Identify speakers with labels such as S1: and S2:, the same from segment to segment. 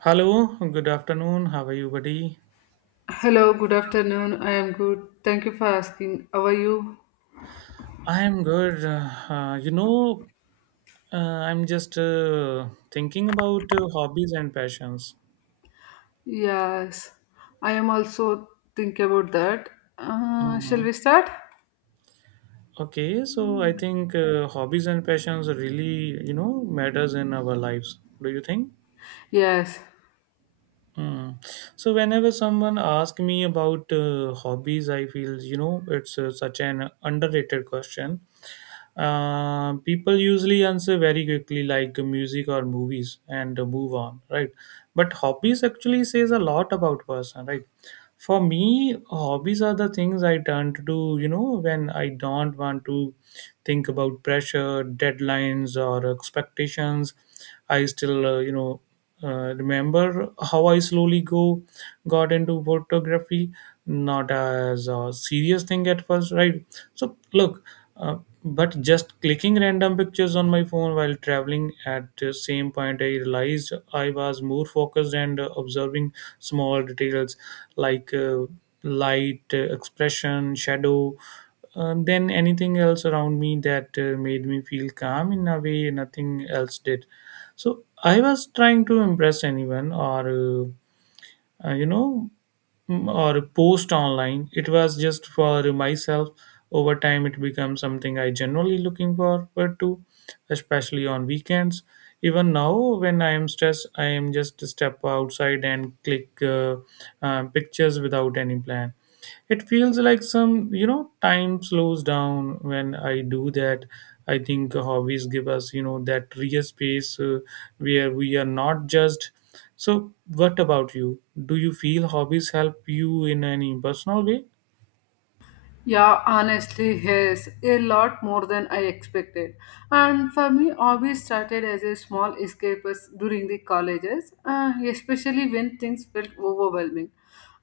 S1: Hello, good afternoon. How are you, buddy?
S2: Hello, good afternoon. I am good. Thank you for asking. How are you?
S1: I'm good. You know, I'm just Thinking about hobbies and passions.
S2: Yes, I am also think about that. Shall
S1: Mhm.
S2: we start?
S1: Okay, so I think hobbies and passions really, matters in our lives. Do you think?
S2: Yes.
S1: Mm. So whenever someone asks me about hobbies, I feel it's such an underrated question. People usually answer very quickly like music or movies and move on, right? But hobbies actually says a lot about person, right? For me, hobbies are the things I turn to do when I don't want to think about pressure, deadlines or expectations. I still remember how I slowly go got into photography, not as a serious thing at first, right? So look, uh, but just clicking random pictures on my phone while traveling. At the same point, I realized I was more focused and observing small details, like light, expression, shadow, than anything else around me. That made me feel calm in a way nothing else did. So I was trying to impress anyone or uh, you know or post online. It was just for myself. Over time, it becomes something I generally looking forward to, especially on weekends. Even now when I am stressed, I am just step outside and click pictures without any plan. It feels like some time slows down when I do that. I think hobbies give us that real space where we are not judged. So what about you? Do you feel hobbies help you in any personal way?
S2: Yeah, honestly, yes, a lot more than I expected. And for me, hobbies started as a small escapes during the colleges, especially when things felt overwhelming.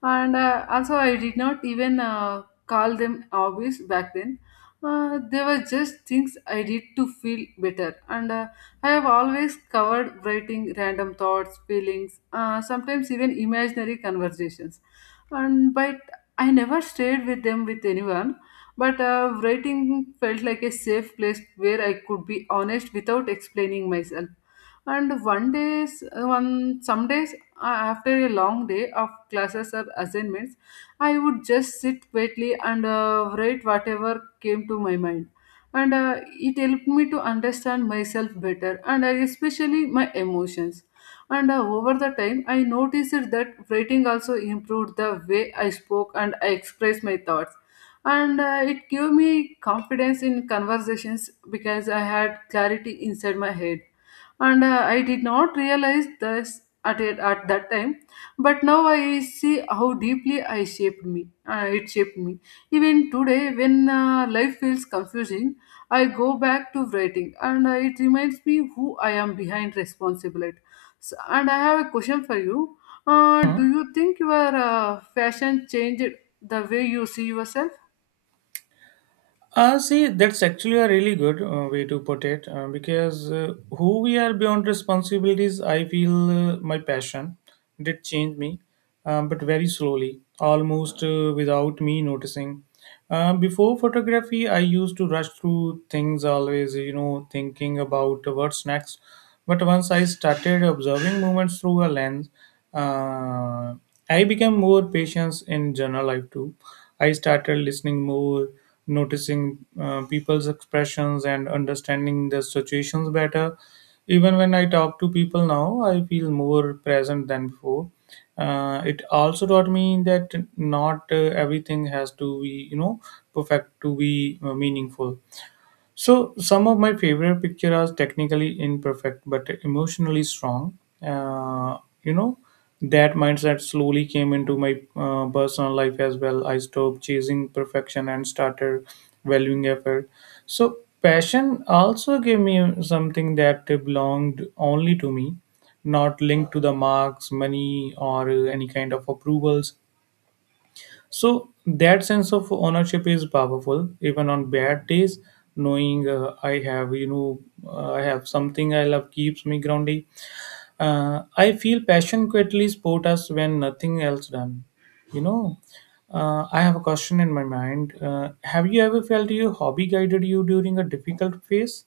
S2: And also, I did not even call them hobbies back then. They were just things I did to feel better. And I have always covered writing random thoughts, feelings, sometimes even imaginary conversations, and by I never stayed with them with anyone, but writing felt like a safe place where I could be honest without explaining myself. And one days, one some days, after a long day of classes or assignments, I would just sit quietly and write whatever came to my mind, and it helped me to understand myself better, and especially my emotions. And over the time, I noticed that writing also improved the way I spoke and I expressed my thoughts, and it gave me confidence in conversations because I had clarity inside my head. And I did not realize this at that time, but now I see how deeply I shaped me, it shaped me. Even today, when life feels confusing, I go back to writing, and it reminds me who I am behind responsibility. S, and I have a question for you. Do you think your fashion changed the way you see yourself?
S1: See, that's actually a really good way to put it, because who we are beyond responsibilities, I feel my passion did change me, but very slowly, almost without me noticing. Before photography, I used to rush through things always, you know, thinking about what's next. But once I started observing movements through a lens, uh, I became more patient in general life too. I started listening more, noticing people's expressions and understanding the situations better. Even when I talk to people now, I feel more present than before. It also taught me that not everything has to be, you know, perfect to be meaningful. So some of my favorite picture are technically imperfect but emotionally strong. Uh, you know that mindset slowly came into my personal life as well. I stopped chasing perfection and started valuing effort. So passion also gave me something that belonged only to me, not linked to the marks, money, or any kind of approvals. So that sense of ownership is powerful, even on bad days. Knowing I have something I love keeps me grounded. I feel passion quietly support us when nothing else done. You know, I have a question in my mind. Have you ever felt your hobby guided you during a difficult phase?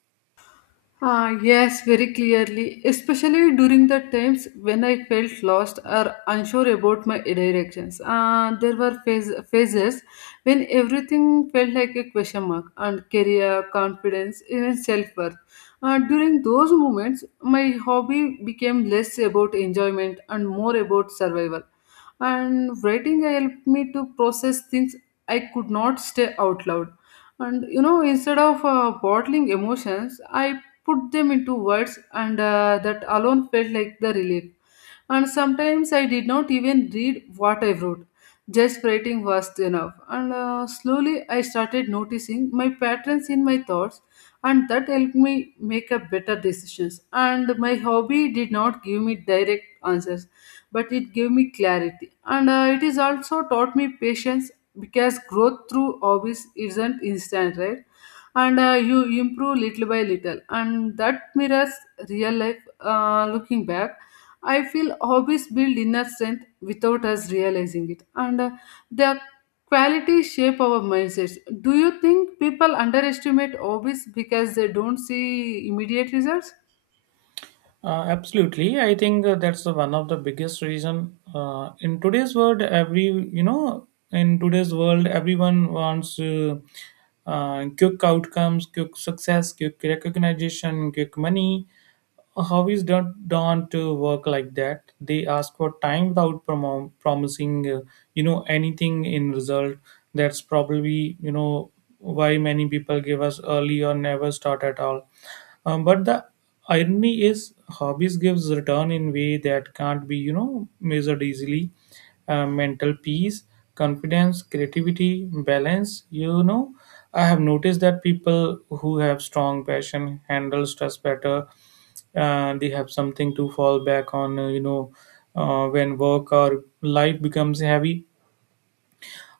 S2: Ah, yes, very clearly, especially during the times when I felt lost or unsure about my directions. There were phases when everything felt like a question mark, and career, confidence, even self worth. During those moments, my hobby became less about enjoyment and more about survival. And writing helped me to process things I could not say out loud, and you know, instead of bottling emotions, I put them into words, and that alone felt like the relief. And sometimes I did not even read what I wrote, just writing was enough. And slowly I started noticing my patterns in my thoughts, and that helped me make a better decisions. And my hobby did not give me direct answers, but it gave me clarity. And it is also taught me patience because growth through hobbies isn't instant, right? And you improve little by little, and that mirrors real life. Looking back, I feel hobbies build inner strength without us realizing it, and their quality shape our mindsets. Do you think people underestimate hobbies because they don't see immediate results?
S1: Absolutely, I think that's the one of the biggest reason in today's world. In today's world, everyone wants quick outcomes, quick success, quick recognition, quick money. How is done to work like that? They ask for time without promising, you know, anything in result. That's probably why many people give us early or never start at all. But the irony is, hobbies gives return in way that can't be measured easily. Mental peace, confidence, creativity, balance. You know, I have noticed that people who have strong passion handle stress better. They have something to fall back on, when work or life becomes heavy.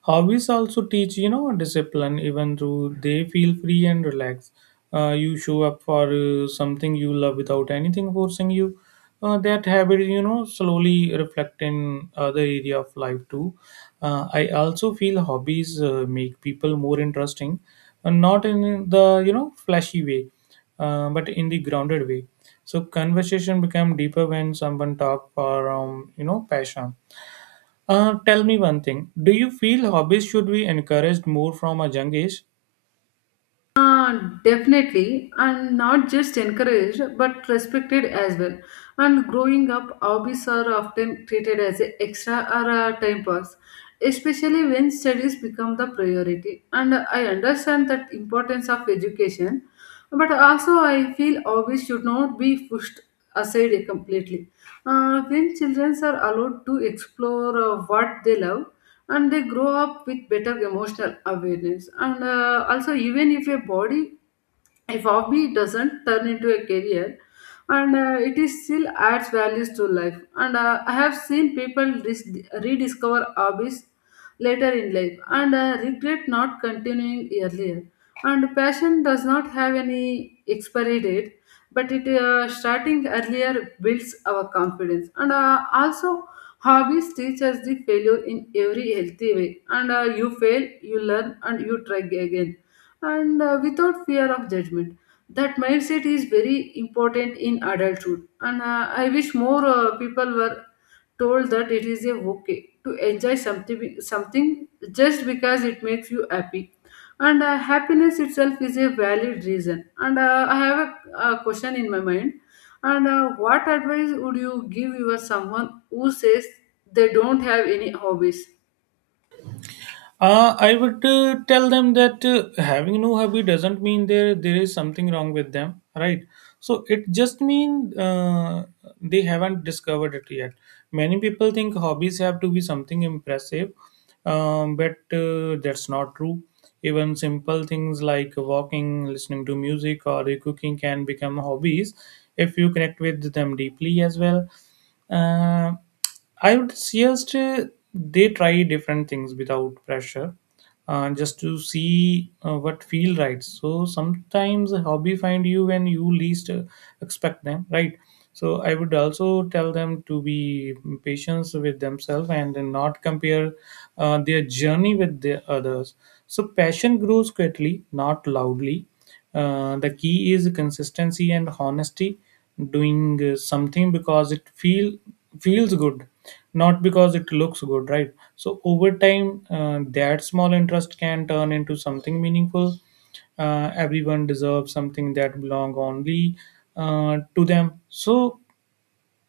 S1: Hobbies also teach, you know, discipline, even though they feel free and relaxed. You show up for something you love without anything forcing you. That habit, you know, slowly reflect in other area of life too. I also feel hobbies make people more interesting, not in the flashy way, but in the grounded way. So conversation become deeper when someone talk for you know passion. Tell me one thing. Do you feel hobbies should be encouraged more from a young age?
S2: Definitely, and not just encouraged but respected as well. And growing up, hobbies are often treated as a extra or a time pass, especially when studies become the priority. And I understand that importance of education, but also, I feel hobbies should not be pushed aside completely. When children are allowed to explore what they love, and they grow up with better emotional awareness, and also, even if a body, if hobby doesn't turn into a career, and it is still adds values to life. And I have seen people rediscover hobbies later in life, and regret not continuing earlier. And passion does not have any expiry date, but it, starting earlier, builds our confidence. And also, hobbies teach us the failure in every healthy way. And you fail, you learn, and you try again. And without fear of judgment. That mindset is very important in adulthood. And I wish more people were told that it is a okay to enjoy something just because it makes you happy, and happiness itself is a valid reason. And I have a question in my mind, and what advice would you give your someone who says they don't have any hobbies?
S1: I would tell them that having no hobby doesn't mean there is something wrong with them, right? So it just means they haven't discovered it yet. Many people think hobbies have to be something impressive, but that's not true. Even simple things like walking, listening to music, or cooking can become hobbies if you connect with them deeply as well. Uh, I would suggest they try different things without pressure, just to see what feel right. So sometimes a hobby find you when you least expect them, right? So I would also tell them to be patient with themselves and not compare their journey with the others. So passion grows quietly, not loudly. The key is consistency and honesty, doing something because it feel feels good, not because it looks good, right? So over time, that small interest can turn into something meaningful. Everyone deserves something that belong only to them. So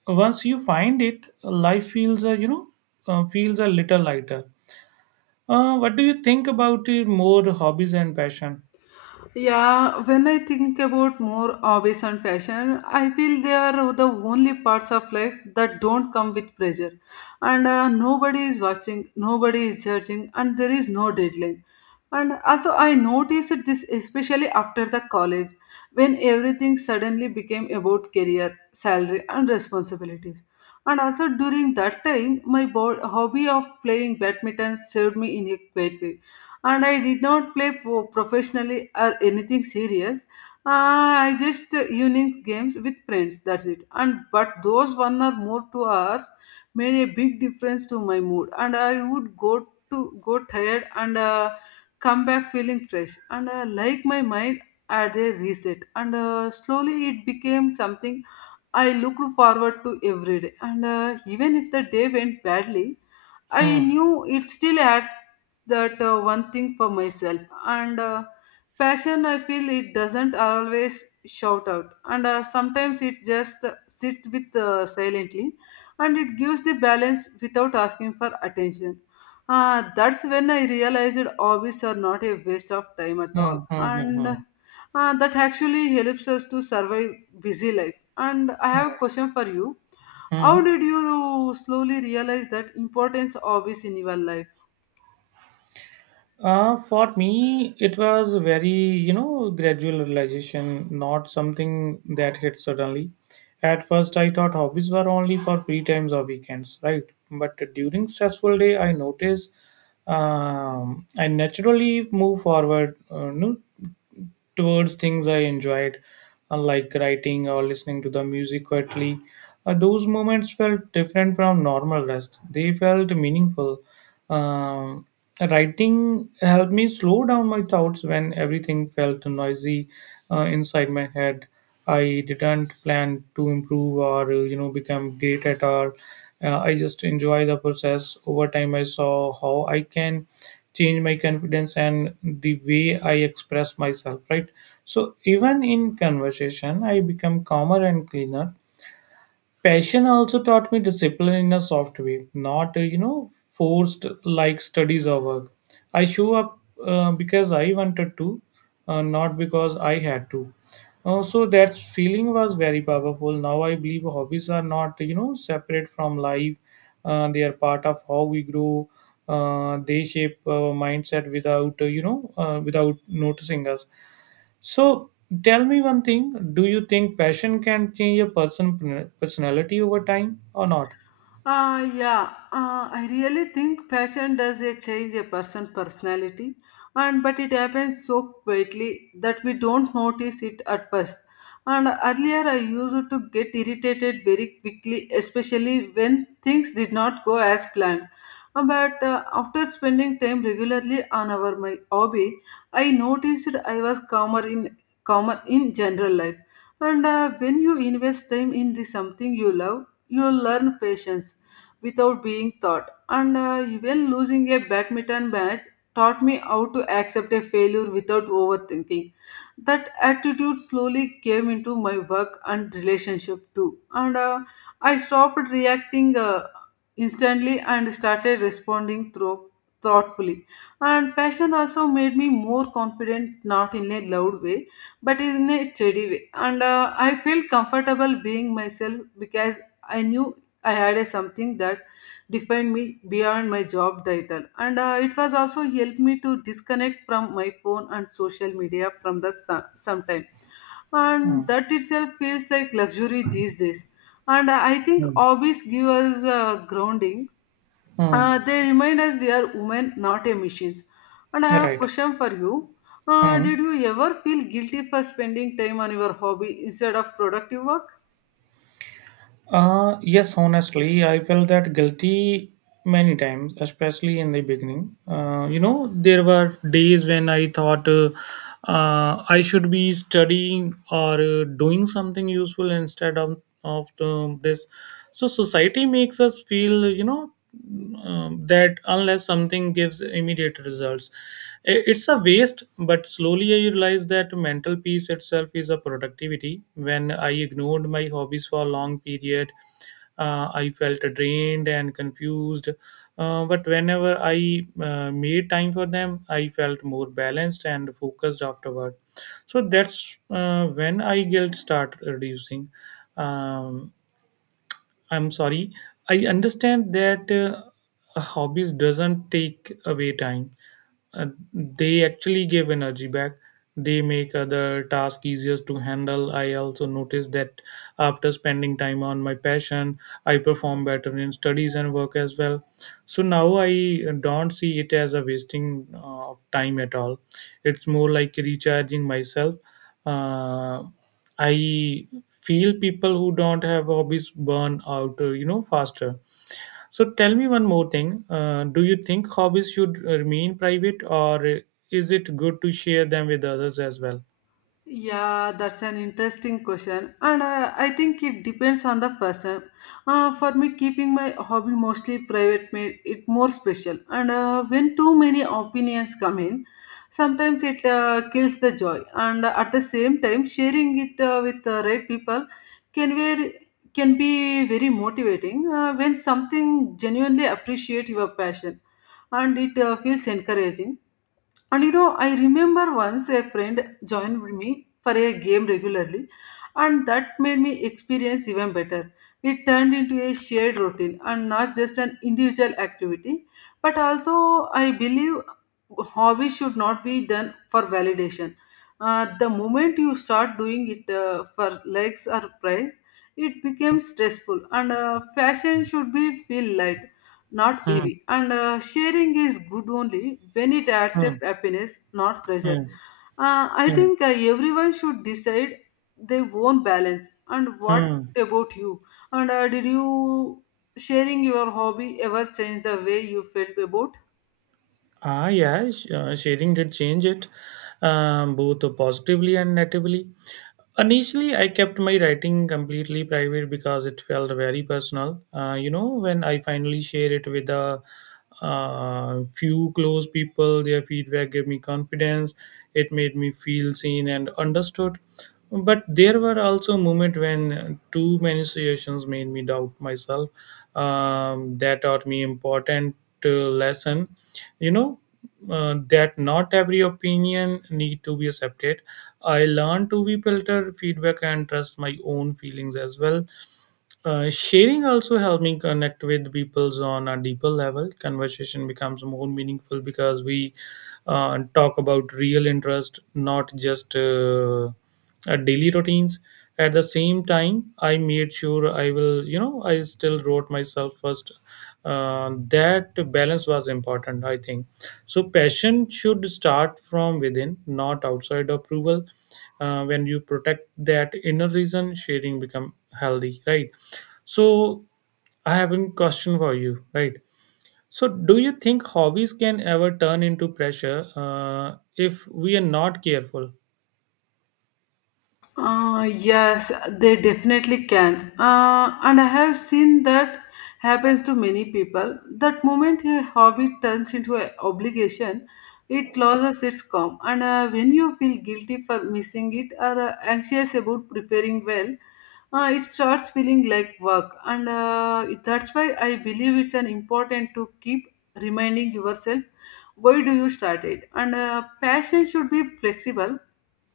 S1: once you find it, life feels feels a little lighter. What do you think about more hobbies and passion?
S2: Yeah, when I think about more hobbies and passion, I feel they are the only parts of life that don't come with pressure. And nobody is watching, nobody is judging, and there is no deadline. And also, I noticed this especially after the college, when everything suddenly became about career, salary, and responsibilities. And also during that time, my hobby of playing badminton served me in a great way, and I did not play professionally or anything serious. I just evening games with friends. That's it. And but those one or more 2 hours made a big difference to my mood, and I would go tired, and come back feeling fresh, and like my mind had a reset. And slowly it became something I looked forward to every day. And even if the day went badly, I
S1: Hmm.
S2: knew it still had that one thing for myself, and passion. I feel it doesn't always shout out, and sometimes it just sits with silently, and it gives the balance without asking for attention. That's when I realized hobbies are not a waste of time at
S1: Hmm,
S2: all,
S1: hmm, hmm,
S2: and
S1: hmm.
S2: uh, that actually helps us to survive busy life. And I have a question for you. How
S1: Hmm.
S2: did you slowly realize that importance of this in your life?
S1: For me, it was very, you know, gradual realization, not something that hit suddenly. At first, I thought hobbies were only for free times or weekends, right? But during stressful day, I noticed I naturally move forward, no, towards things I enjoyed, like writing or listening to the music quietly. Those moments felt different from normal rest. They felt meaningful. Um, Writing helped me slow down my thoughts when everything felt noisy inside my head. I didn't plan to improve or become great at all. I just enjoy the process. Over time, I saw how I can change my confidence and the way I express myself. Right. So even in conversation, I become calmer and cleaner. Passion also taught me discipline in a soft way, not, forced like studies or work. I show up because I wanted to, not because I had to. So that feeling was very powerful. Now I believe hobbies are not, you know, separate from life. They are part of how we grow. They shape our mindset without, without noticing us. So tell me one thing, do you think passion can change a person personality over time or not?
S2: Yeah, I really think passion does a change a person's personality, and but it happens so quietly that we don't notice it at first. And earlier, I used to get irritated very quickly, especially when things did not go as planned. But after spending time regularly on our my hobby, I noticed I was calmer in general life. And when you invest time in the something you love, you learn patience without being taught. And even losing a badminton match taught me how to accept a failure without overthinking. That attitude slowly came into my work and relationship too. And I stopped reacting instantly and started responding through thoughtfully, and passion also made me more confident, not in a loud way but in a steady way, and I felt comfortable being myself because I knew I had a something that defined me beyond my job title, and it was also helped me to disconnect from my phone and social media from the sometime, and
S1: Hmm.
S2: that itself feels like luxury these days. And I think
S1: Hmm.
S2: hobbies give us grounding.
S1: Hmm.
S2: They remind us we are women, not a machines. And I have a
S1: Right.
S2: question for you.
S1: Hmm.
S2: Did you ever feel guilty for spending time on your hobby instead of productive work?
S1: Yes, honestly, I felt that guilty many times, especially in the beginning. You know, there were days when I thought I should be studying or doing something useful instead of this. So, society makes us feel, you know, that unless something gives immediate results it's a waste, but slowly I realized that mental peace itself is a productivity. When I ignored my hobbies for a long period, I felt drained and confused. But whenever I made time for them, I felt more balanced and focused afterward. So that's when I guilt start reducing. Um, I'm sorry. I understand that hobbies doesn't take away time. Uh, they actually give energy back. They make other tasks easier to handle. I also noticed that after spending time on my passion, I perform better in studies and work as well. So now I don't see it as a wasting of time at all. It's more like recharging myself. Uh, I feel people who don't have hobbies burn out, you know, faster. So tell me one more thing. Do you think hobbies should remain private, or is it good to share them with others as well?
S2: Yeah, that's an interesting question, and I think it depends on the person. For me, keeping my hobby mostly private made it more special, and when too many opinions come in, sometimes it kills the joy. And at the same time, sharing it with the right people can very can be very motivating when something genuinely appreciate your passion, and it feels encouraging. And you know, I remember once a friend joined with me for a game regularly, and that made me experience even better. It turned into a shared routine and not just an individual activity, but also I believe hobbies should not be done for validation. The moment you start doing it for likes or prize, it becomes stressful, and fashion should be feel light, not
S1: Hmm.
S2: heavy. And sharing is good only when it adds up
S1: Hmm.
S2: happiness, not
S1: Hmm.
S2: pressure. I
S1: Hmm.
S2: think everyone should decide their own balance. And what
S1: Hmm.
S2: about you? And did you sharing your hobby ever change the way you felt about?
S1: Ah, yeah, sharing did change it, both positively and negatively. Initially, I kept my writing completely private because it felt very personal. You know, when I finally share it with a few close people, their feedback gave me confidence. It made me feel seen and understood. But there were also moments when too many situations made me doubt myself. That taught me important lesson, you know that not every opinion need to be accepted. I learned to be filter feedback and trust my own feelings as well. Sharing also helped me connect with people on a deeper level. Conversation becomes more meaningful because we talk about real interest, not just daily routines. At the same time, I made sure I will, you know, I still wrote myself first. That balance was important, I think. So, passion should start from within, not outside approval. When you protect that inner reason, sharing become healthy, right? So I have a question for you, right? So do you think hobbies can ever turn into pressure if we are not careful?
S2: Yes, they definitely can. And I have seen that happens to many people. That moment a hobby turns into an obligation, it loses its calm. And when you feel guilty for missing it or anxious about preparing well, it starts feeling like work. And that's why I believe it's an important to keep reminding yourself why do you start it. And passion should be flexible,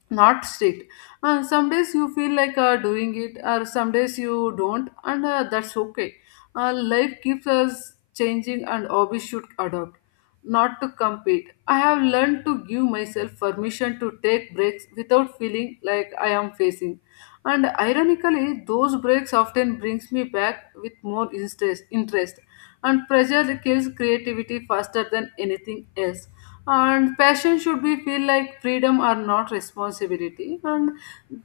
S2: not strict, and some days you feel like doing it or some days you don't, and that's okay. Life keeps us changing, and hobbies should adopt, not to compete. I have learned to give myself permission to take breaks without feeling like I am facing, and ironically those breaks often brings me back with more interest, and pressure kills creativity faster than anything else, and passion should be feel like freedom, or not responsibility, and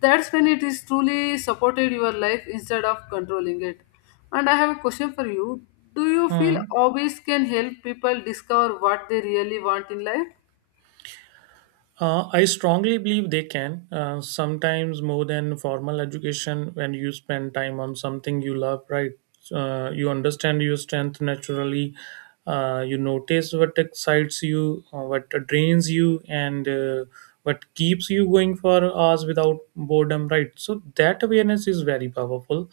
S2: that's when it is truly supported your life instead of controlling it. And I have a question for you. Do you feel
S1: Hmm.
S2: hobbies can help people discover what they really want in life?
S1: I strongly believe they can, sometimes more than formal education when you spend time on something you love, right? You understand your strength naturally. You notice what excites you, what drains you, and what keeps you going for hours without boredom, right? So that awareness is very powerful.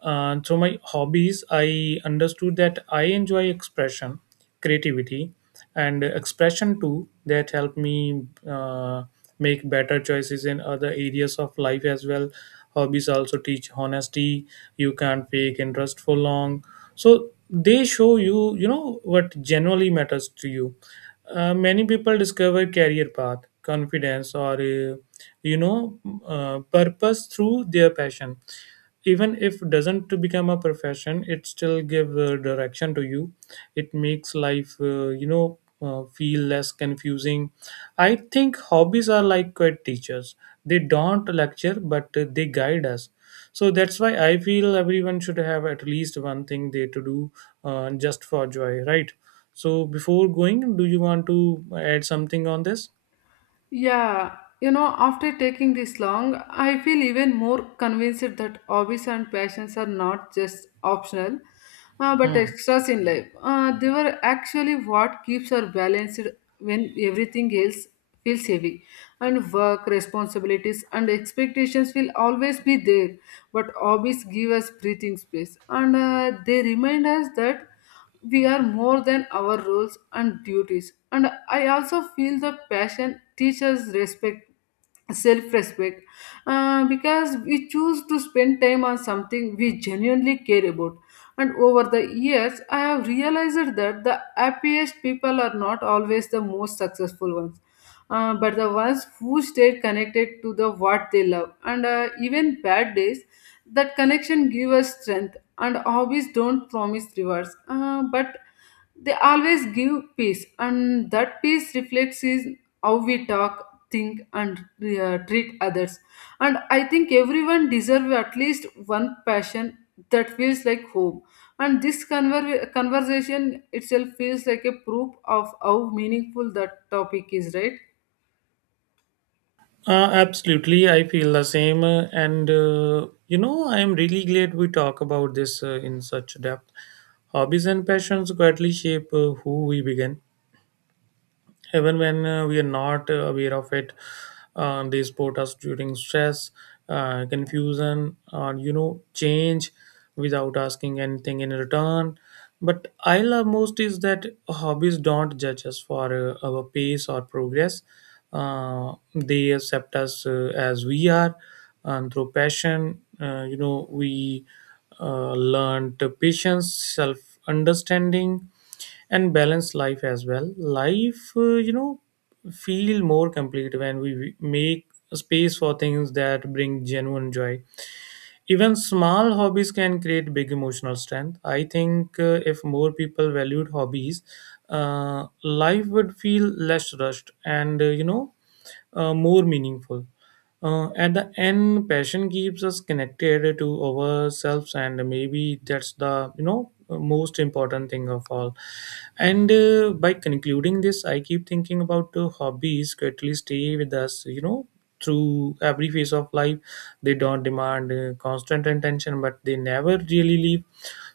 S1: Through my hobbies, I understood that I enjoy expression, creativity, and expression too. That help me uh, make better choices in other areas of life as well. Hobbies also teach honesty. You can't fake interest for long. So they show you you know what genuinely matters to you. Many people discover career path, confidence, or you know purpose through their passion. Even if doesn't to become a profession, it still give direction to you. It makes life, feel less confusing. I think hobbies are like quiet teachers. They don't lecture, but they guide us. So that's why I feel everyone should have at least one thing they to do, just for joy, right? So before going, do you want to add something on this?
S2: Yeah, you know, after taking this long, I feel even more convinced that hobbies and passions are not just optional, but
S1: Hmm.
S2: extras in life. They were actually what keeps us balanced when everything else feels heavy. And work, responsibilities, and expectations will always be there, but hobbies give us breathing space, and they remind us that we are more than our roles and duties. And I also feel the passion teaches respect, self-respect, because we choose to spend time on something we genuinely care about. And over the years, I have realized that the happiest people are not always the most successful ones, but the ones who stayed connected to the what they love, and even bad days, that connection give us strength. And hobbies don't promise rewards, but they always give peace, and that peace reflects is how we talk, think, and treat others. And I think everyone deserves at least one passion that feels like home. And this conversation itself feels like a proof of how meaningful that topic is, right?
S1: Absolutely, I feel the same, I am really glad we talk about this in such depth. Hobbies and passions greatly shape who we become, even when we are not aware of it. They support us during stress, confusion, or change, without asking anything in return. But I love most is that hobbies don't judge us for our pace or progress. They accept us as we are. And through passion, we learned patience, self understanding, and balance life as well. Life, feel more complete when we make space for things that bring genuine joy. Even small hobbies can create big emotional strength. I think if more people valued hobbies, uh, life would feel less rushed and, more meaningful. At the end, passion keeps us connected to ourselves, and maybe that's the most important thing of all. And by concluding this, I keep thinking about hobbies quickly stay with us. You know, through every phase of life, they don't demand constant attention, but they never really leave.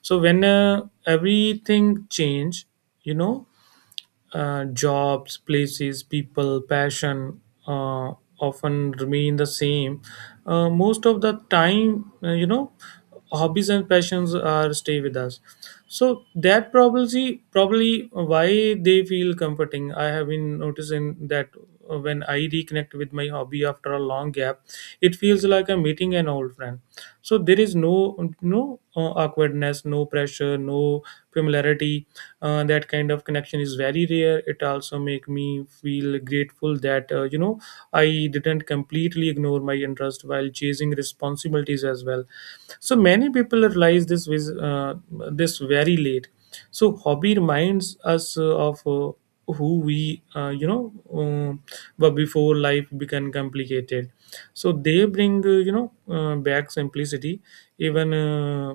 S1: So when everything change, you know jobs, places, people, passion uh, often remain the same. Most of the time, hobbies and passions are stay with us. So that probably why they feel comforting. I have been noticing that when I reconnect with my hobby after a long gap, it feels like I'm meeting an old friend. So there is no awkwardness, no pressure, no familiarity. That kind of connection is very rare. It also make me feel grateful that, I didn't completely ignore my interest while chasing responsibilities as well. So many people realize this with this very late. So hobby reminds us of who we were before life became complicated. So they bring, back simplicity. Even, uh,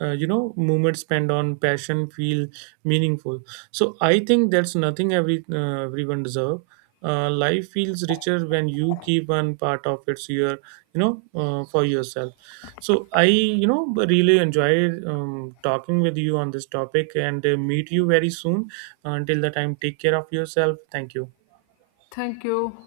S1: uh, you know moment spent on passion feel meaningful. So I think that's nothing every, everyone deserve. Life feels richer when you keep one part of it's your, for yourself. So I, really enjoy talking with you on this topic, and meet you very soon. Until the time, take care of yourself. Thank you.
S2: Thank you.